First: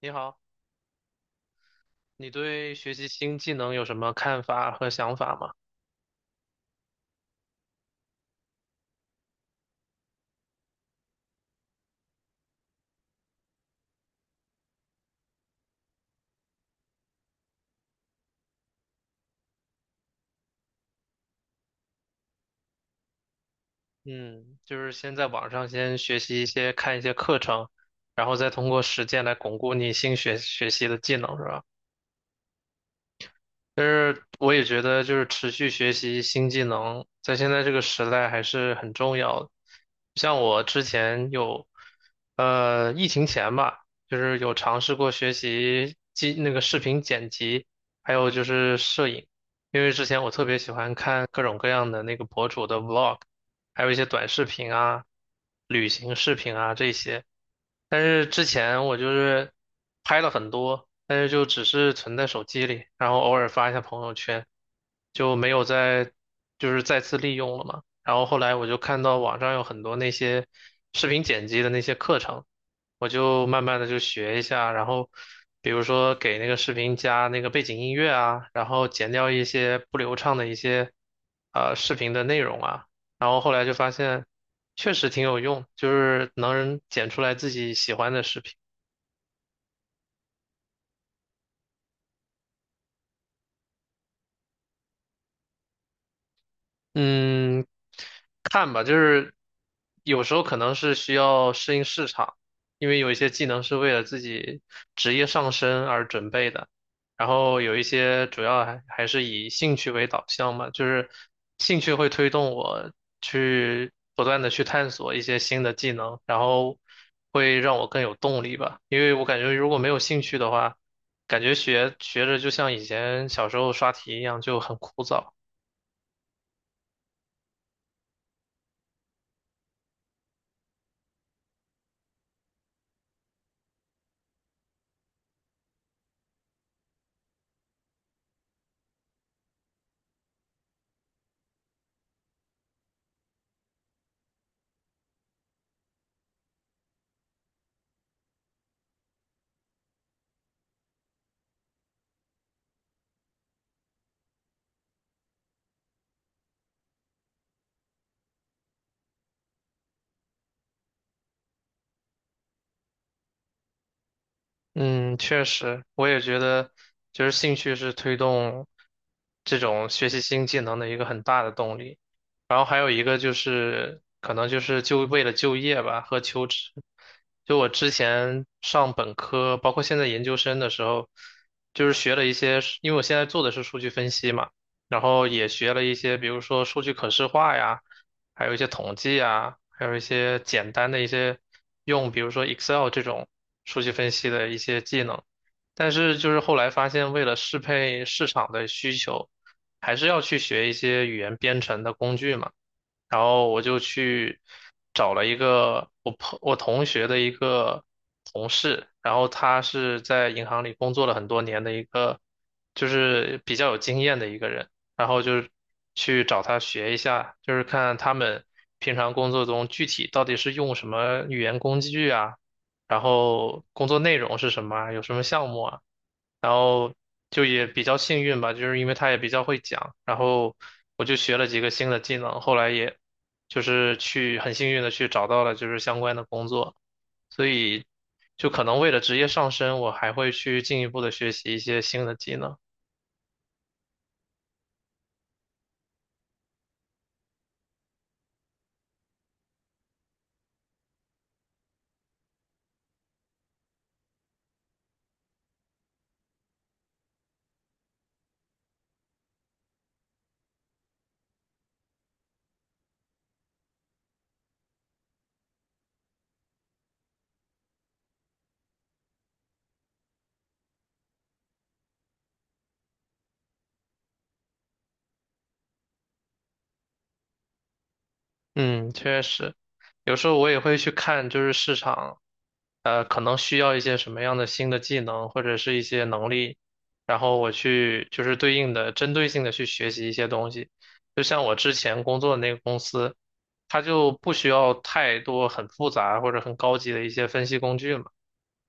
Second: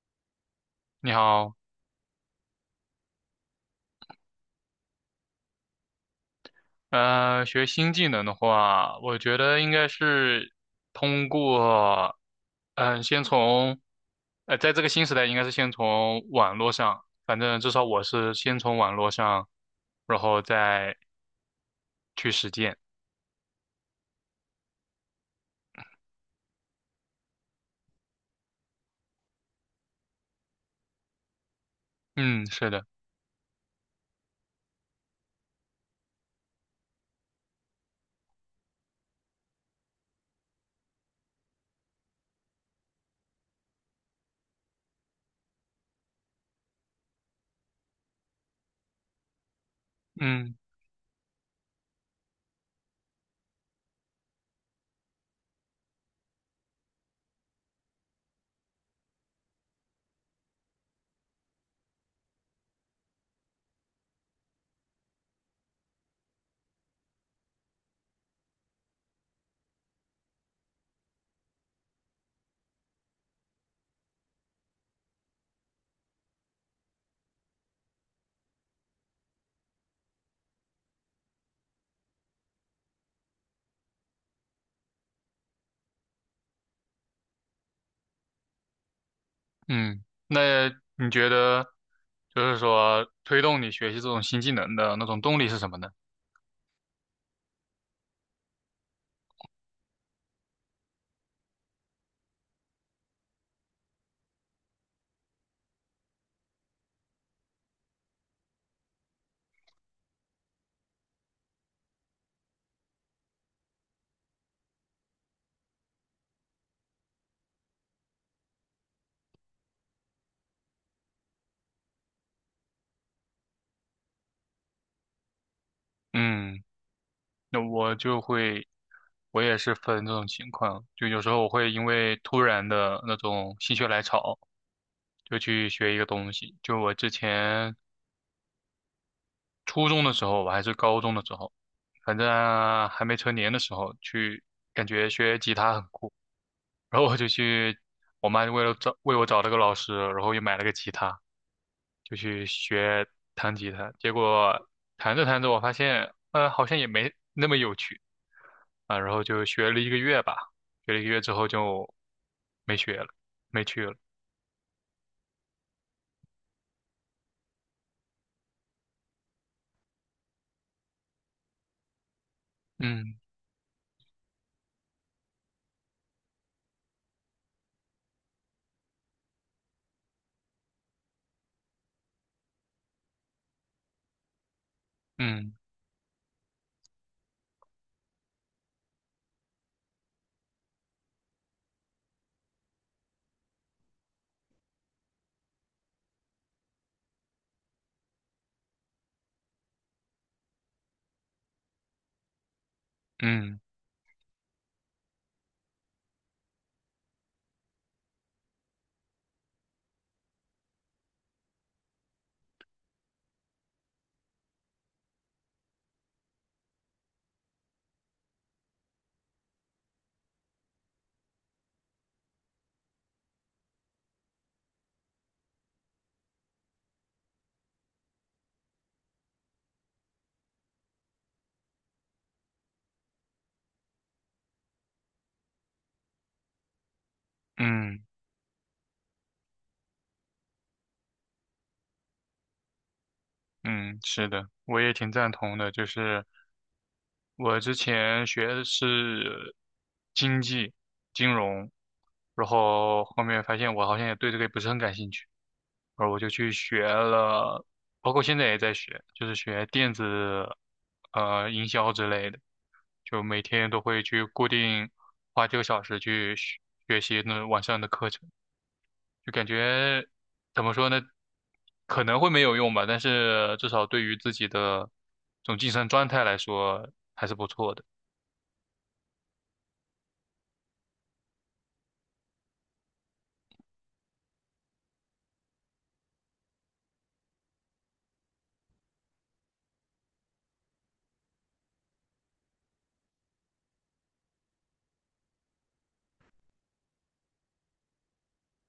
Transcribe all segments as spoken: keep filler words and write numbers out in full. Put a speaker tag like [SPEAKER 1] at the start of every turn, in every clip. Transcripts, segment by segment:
[SPEAKER 1] 你好，
[SPEAKER 2] 你好。
[SPEAKER 1] 你对学习新技能有什么看法和想法吗？
[SPEAKER 2] 呃，学新技能的话，我觉得应该是通过，嗯、先从，呃，在这个新时代，应该是先从网络上，反正至少我是先从网络上，然后再去实践。
[SPEAKER 1] 嗯，就是先在网上先学习一些，看一些课程，然后再通过实践来巩固你新学学习的技能，是吧？
[SPEAKER 2] 嗯，是的。
[SPEAKER 1] 但是我也觉得，就是持续学习新技能，在现在这个时代还是很重要的。像我之前有，呃，疫情前吧，就是有尝试过学习技那个视频剪辑，还有就是摄影，因为之前我特
[SPEAKER 2] 嗯
[SPEAKER 1] 别喜欢看各种各样的那个博主的 vlog，还有一些短视频啊、旅行视频啊这些。但是之前我就是拍了很多，但是就只是存在手机里，然后偶尔发一下朋友圈，就没有再就是再次利用了嘛。然后后来我就看到网上有很多那些视频剪辑的那些课程，我就慢慢的就学一下，然后比如说给那个视频加那个背景音乐啊，然后剪掉一些不流畅的一些呃视频的内容啊。然后后来就发现确实挺有用，就是能剪出来自己喜欢的视频。
[SPEAKER 2] 嗯。那你觉得，就是说推动你学习这种新技能的那种动力是什么呢？
[SPEAKER 1] 嗯，看吧，就是有时候可能是需要适应市场，因为有一些技能是为了自己职业上升而准备的，然后有一些主要还还是以兴趣为导向嘛，就是兴趣会推动我去不断的去探索一些新的技能，然后会让我更有动力吧，因为我感觉如果没有兴趣的话，感觉学学着就像以前小时候刷题一样，就很枯燥。
[SPEAKER 2] 嗯。那我就会，我也是分这种情况，就有时候我会因为突然的那种心血来潮，就去学一个东西。就我之前初中的时候吧，还是高中的时候，反正还没成年的时候，去感觉学吉他很酷。然后我就去，我妈为了找为我找了个老师，然后又买了个吉他，就去学弹吉他。结果弹着弹着，我发现，呃，好像也没那么有趣啊。然后就学了一个月吧，学了一个月之后就没学了，没去了。
[SPEAKER 1] 嗯，确实，我也觉得，就是兴趣是推动这种学习新技能的一个很大的动力。然后还有一
[SPEAKER 2] 嗯
[SPEAKER 1] 个就是可能就是就为了就业吧和求职，就我之前上本科，包括现在研究生的时候，就是学了一些，因为我现在做的是数据分析嘛，然后也
[SPEAKER 2] 嗯
[SPEAKER 1] 学了一些，比如说数据可视化呀，还有一些统计啊，还有一些简单的一些用，比如说 Excel 这种数据分析的一些技能，但是就是后来发现，为了适配市场的需求。还是要去学一些语言编程的工具嘛。然后
[SPEAKER 2] 嗯
[SPEAKER 1] 我就去找了一个我朋我同学的一个同事，然后他是在银行里工作了很多年的一个，就是比较有经验的一个人，然后就是去找他学一下，就是看他们平常工作中具体到底是用什么语言工具啊，然后工作内容是什么啊，有什么项目啊。然后就也比较幸运吧，就是因为他也比较会讲，然后我就学了几个新的技能，后来也就是去很幸运的去找到了就是相关的工作，所以
[SPEAKER 2] 嗯
[SPEAKER 1] 就可能为了职业上升，我还会去进一步的学习一些新的技能。
[SPEAKER 2] 嗯，是的。我也挺赞同的，就是。我之前学的是经济、金融，然后后面发现我好像也对这个也不是很感兴趣，然后我就去学了，包括现在也在学，就是学电子呃营销之类的，就每天都会去固定花几个小时去学学习那网上的课程，就感觉怎么说呢，可能会没有用吧，但是至少对于自己的这种晋升状态来说还是不错的。
[SPEAKER 1] 嗯，确实，有时候我也会去看，就是市场，呃，可能需要一些什么样的新的技能或者是一些能力，然后我去就是对应的针对性的去学习一些东西。就像我之前工作的那个公司，它就不需要太多很复杂或者很高级的一些分析工具嘛。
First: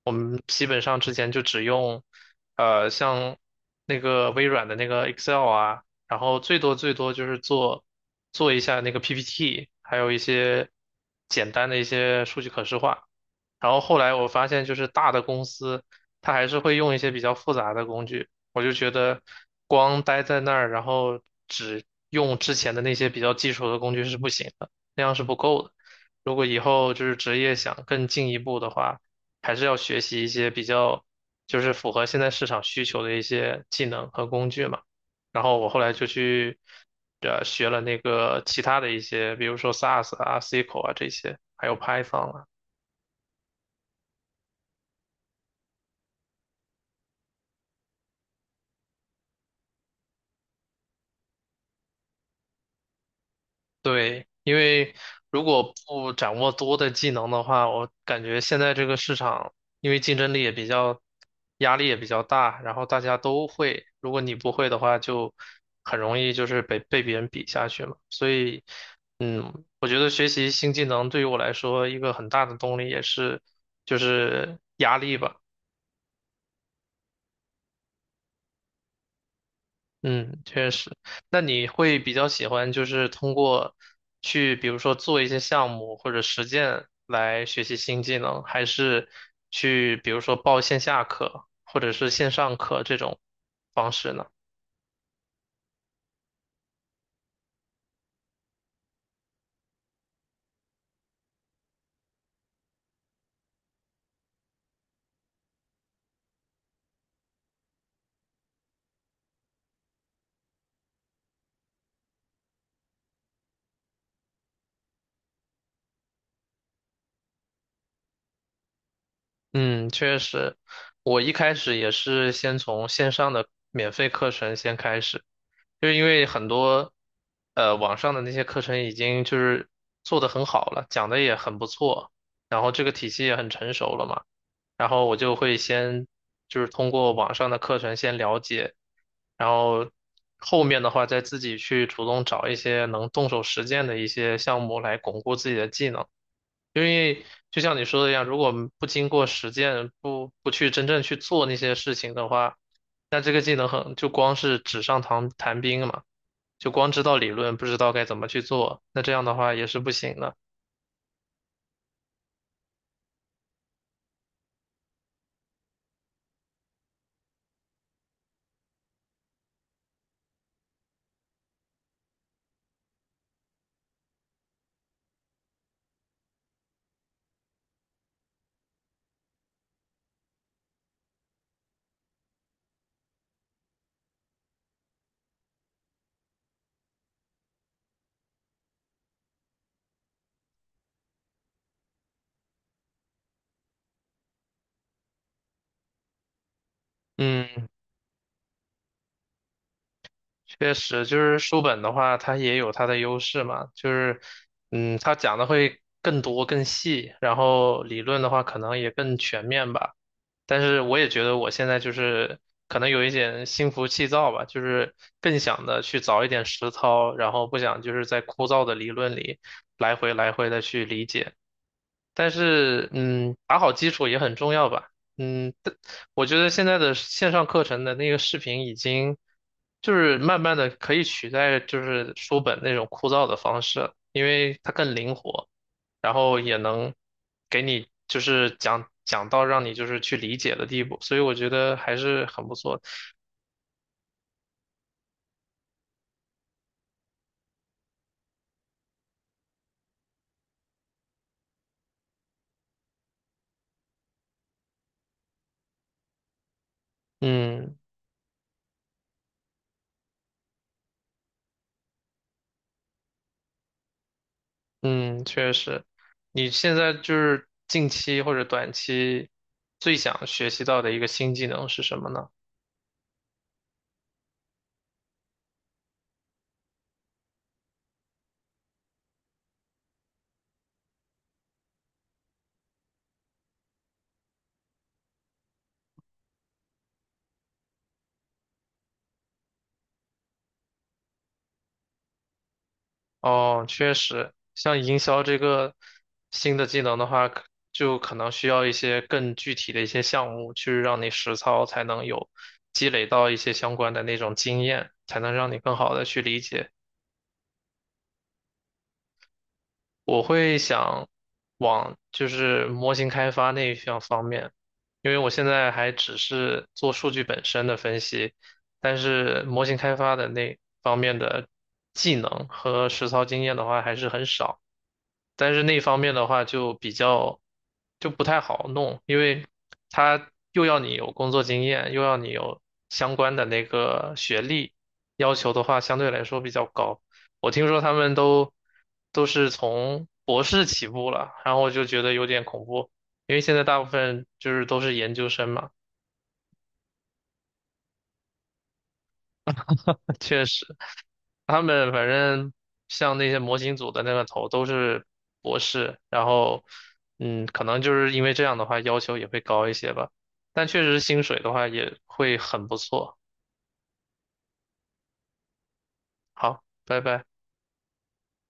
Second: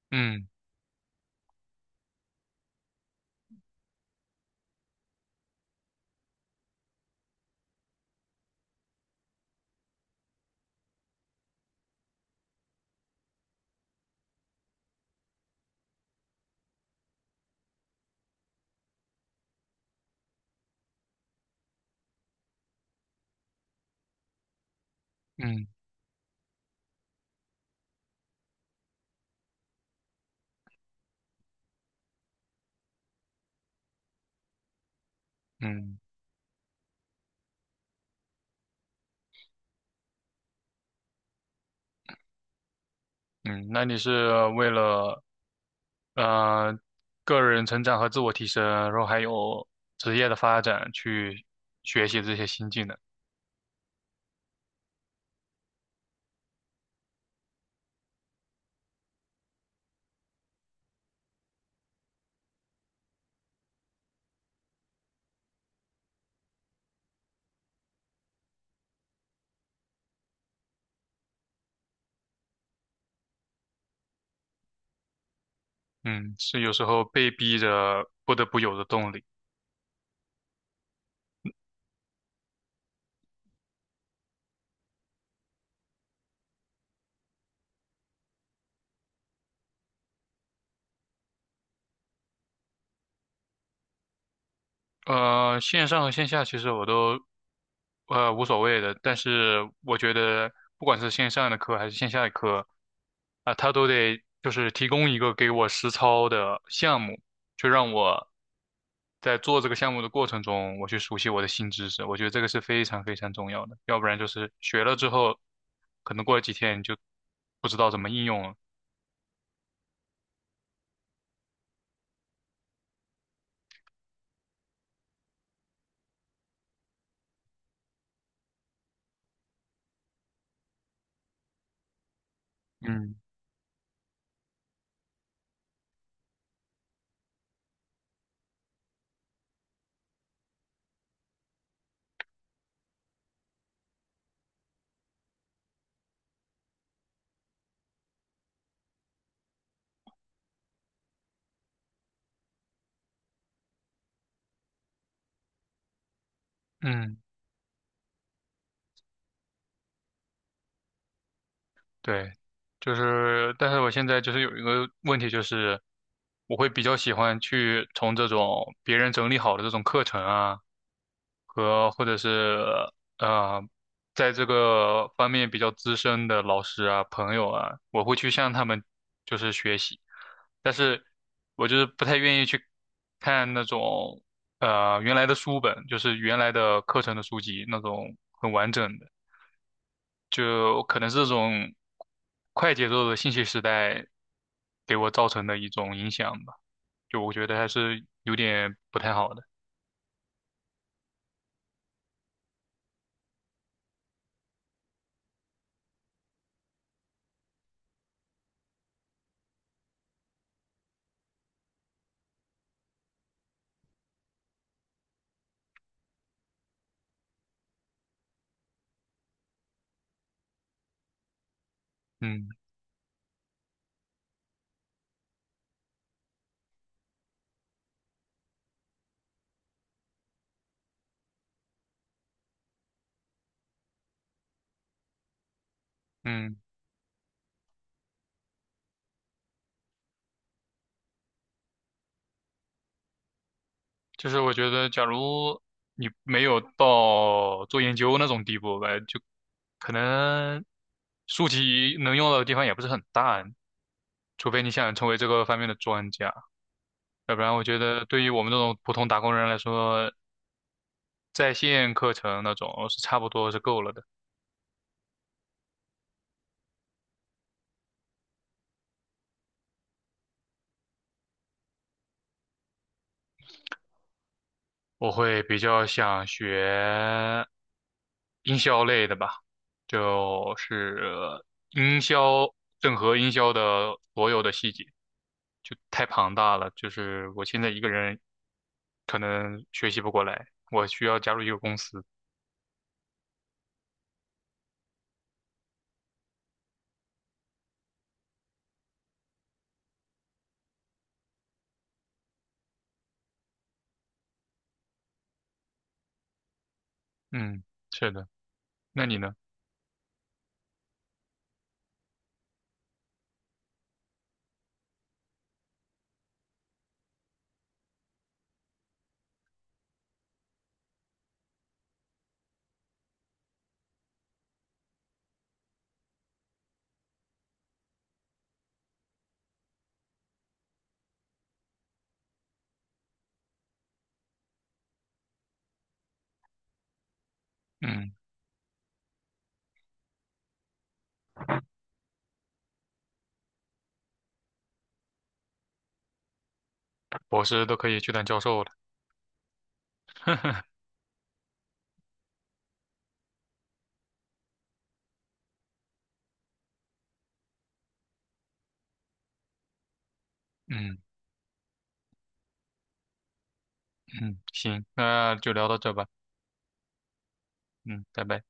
[SPEAKER 1] 我们
[SPEAKER 2] 嗯
[SPEAKER 1] 基本上之前就只用，呃，像那个微软的那个 Excel 啊，然后最多最多就是做做一下那个 P P T，还有一些简单的一些数据可视化。然后后来我发现，就是大的公司，它还是会用一些比较复杂的工具。我就觉得，光待在那儿，然后只用之前的那些比较基础的工具是不行的，那样是不够
[SPEAKER 2] 嗯
[SPEAKER 1] 的。如果以后就是职业想更进一步的话，还是要学习一些比较就是符合现在市场需求的一些技能和工具嘛。然后我后来
[SPEAKER 2] 嗯
[SPEAKER 1] 就去呃学了那个其他的一些，比如说 S A S 啊、S Q L 啊这些，还有 Python 啊。
[SPEAKER 2] 嗯。那你是为了呃个人成长和自我提升，然后还有职业的发展去学习这些新技能。
[SPEAKER 1] 对，因为如果不掌握多的技能的话，我感觉现在这个市场，因为竞争力也比较，压力也比较大，然后大家都会，如果你不会的话，就很容易就是被被别人比下去嘛。所以，嗯，我觉得学习新技能对于我来说，一个很大的动力也是就是压力吧。
[SPEAKER 2] 嗯，是有时候被逼着不得不有的动力。
[SPEAKER 1] 嗯，确实。那你会比较喜欢就是通过去，比如说做一些项目或者实践来学习新技能，还是去比如说报线下课或者是线上课这种方式呢？
[SPEAKER 2] 呃，线上和线下其实我都呃无所谓的，但是我觉得不管是线上的课还是线下的课，啊、他都得就是提供一个给我实操的项目，就让我在做这个项目的过程中，我去熟悉我的新知识。我觉得这个是非常非常重要的，要不然就是学了之后，可能过了几天你就不知道怎么应用了。
[SPEAKER 1] 嗯，确实，我一开始也是先从线上的免费课程先开始，就是因为很多呃网上的那些课程已经就是做得很好了，讲的也很不错，然后这个体
[SPEAKER 2] 嗯。
[SPEAKER 1] 系也很成熟了嘛。然后我就会先就是通过网上的课程先了解，然后后面的话再自己去主动找一些能动手实践的一些项目来巩固自己的技能。就像你说的一样，如果不经过实践，不不去真正去做那些事情的话，那这个技能很就光是纸上谈谈兵嘛，就光知道
[SPEAKER 2] 嗯。
[SPEAKER 1] 理论，不知道该怎么去做，那这样的话也是不行的。
[SPEAKER 2] 对，就是，但是我现在就是有一个问题，就是我会比较喜欢去从这种别人整理好的这种课程啊，和或者是呃，在这个方面比较资深的老师啊、朋友啊，我会去向他们就是学习，但是我就是不太愿意去看那种呃原来的书本，就是原来的课程的书籍那种很完整的。就可能是这种快节奏的信息时代给我造成的一种影响吧，就我觉得还
[SPEAKER 1] 嗯，
[SPEAKER 2] 是有点不太好的。
[SPEAKER 1] 确实，就是书本的话，它也有它的优势嘛，就是，嗯，它讲的会更多更细，然后理论的话可能也更全面吧。但是我也觉得我现在就是可能有一点心浮气躁吧，就是更想的去早一点实操，然后不想就是在枯燥的理论里来回来回的去理解。但
[SPEAKER 2] 嗯
[SPEAKER 1] 是，嗯，打好基础也很重要吧。嗯，但我觉得现在的线上课程的那个视频已经就是慢慢的可以取代就是书本那种枯燥的方式了，因为它更灵活。然后
[SPEAKER 2] 嗯。
[SPEAKER 1] 也能给你就是讲讲到让你就是去理解的地步，所以我觉得还是很不错的。
[SPEAKER 2] 就是我觉得，假如你没有到做研究那种地步吧，就可能书籍能用到的地方也不是很大，除非你想成为这个方面的专家，要不然我
[SPEAKER 1] 嗯
[SPEAKER 2] 觉得对于我们这种普通打工人来说，在线课程那种是差不多是够了的。
[SPEAKER 1] 嗯，确实，你现在就是近期或者短期最想学习到的一个新技能是什么呢？
[SPEAKER 2] 我会比较想学营销类的吧，就是营销，整合营销的所有的细节，就太庞大了，就是我现在一个人可能学习不过来，我需要加入一个公司。
[SPEAKER 1] 哦，确实，像营销这个新的技能的话，可就可能需要一些更具体的一些项目去让你实操，才能有积累到一些相关的那种经验，才能让你更好的去理解。
[SPEAKER 2] 嗯，是的。那你呢？
[SPEAKER 1] 我会想往就是模型开发那一项方面，因为我现在还只是做数据本身的分析，但是模型开发的那方面的技能和实操经验的话还是很少，但是那方面的话就比较就不太好弄，因为他又要你有工作经验，又要你有相关的那个学历，要求的话相对来说比较高。我听说他
[SPEAKER 2] 嗯，
[SPEAKER 1] 们都都是从博士起步了，然后我就觉得有点恐怖，因为现在大部分就是都是研究生嘛，
[SPEAKER 2] 博士都可以去当教授了。
[SPEAKER 1] 确实。他们反正像那些模型组的那个头都是博士，然后嗯，可能就是因为这样的话要求也会高一些吧，但确
[SPEAKER 2] 嗯
[SPEAKER 1] 实薪水的话也会很不错。
[SPEAKER 2] 嗯，行，那就聊到这吧。
[SPEAKER 1] 好，拜拜。
[SPEAKER 2] 嗯，拜拜。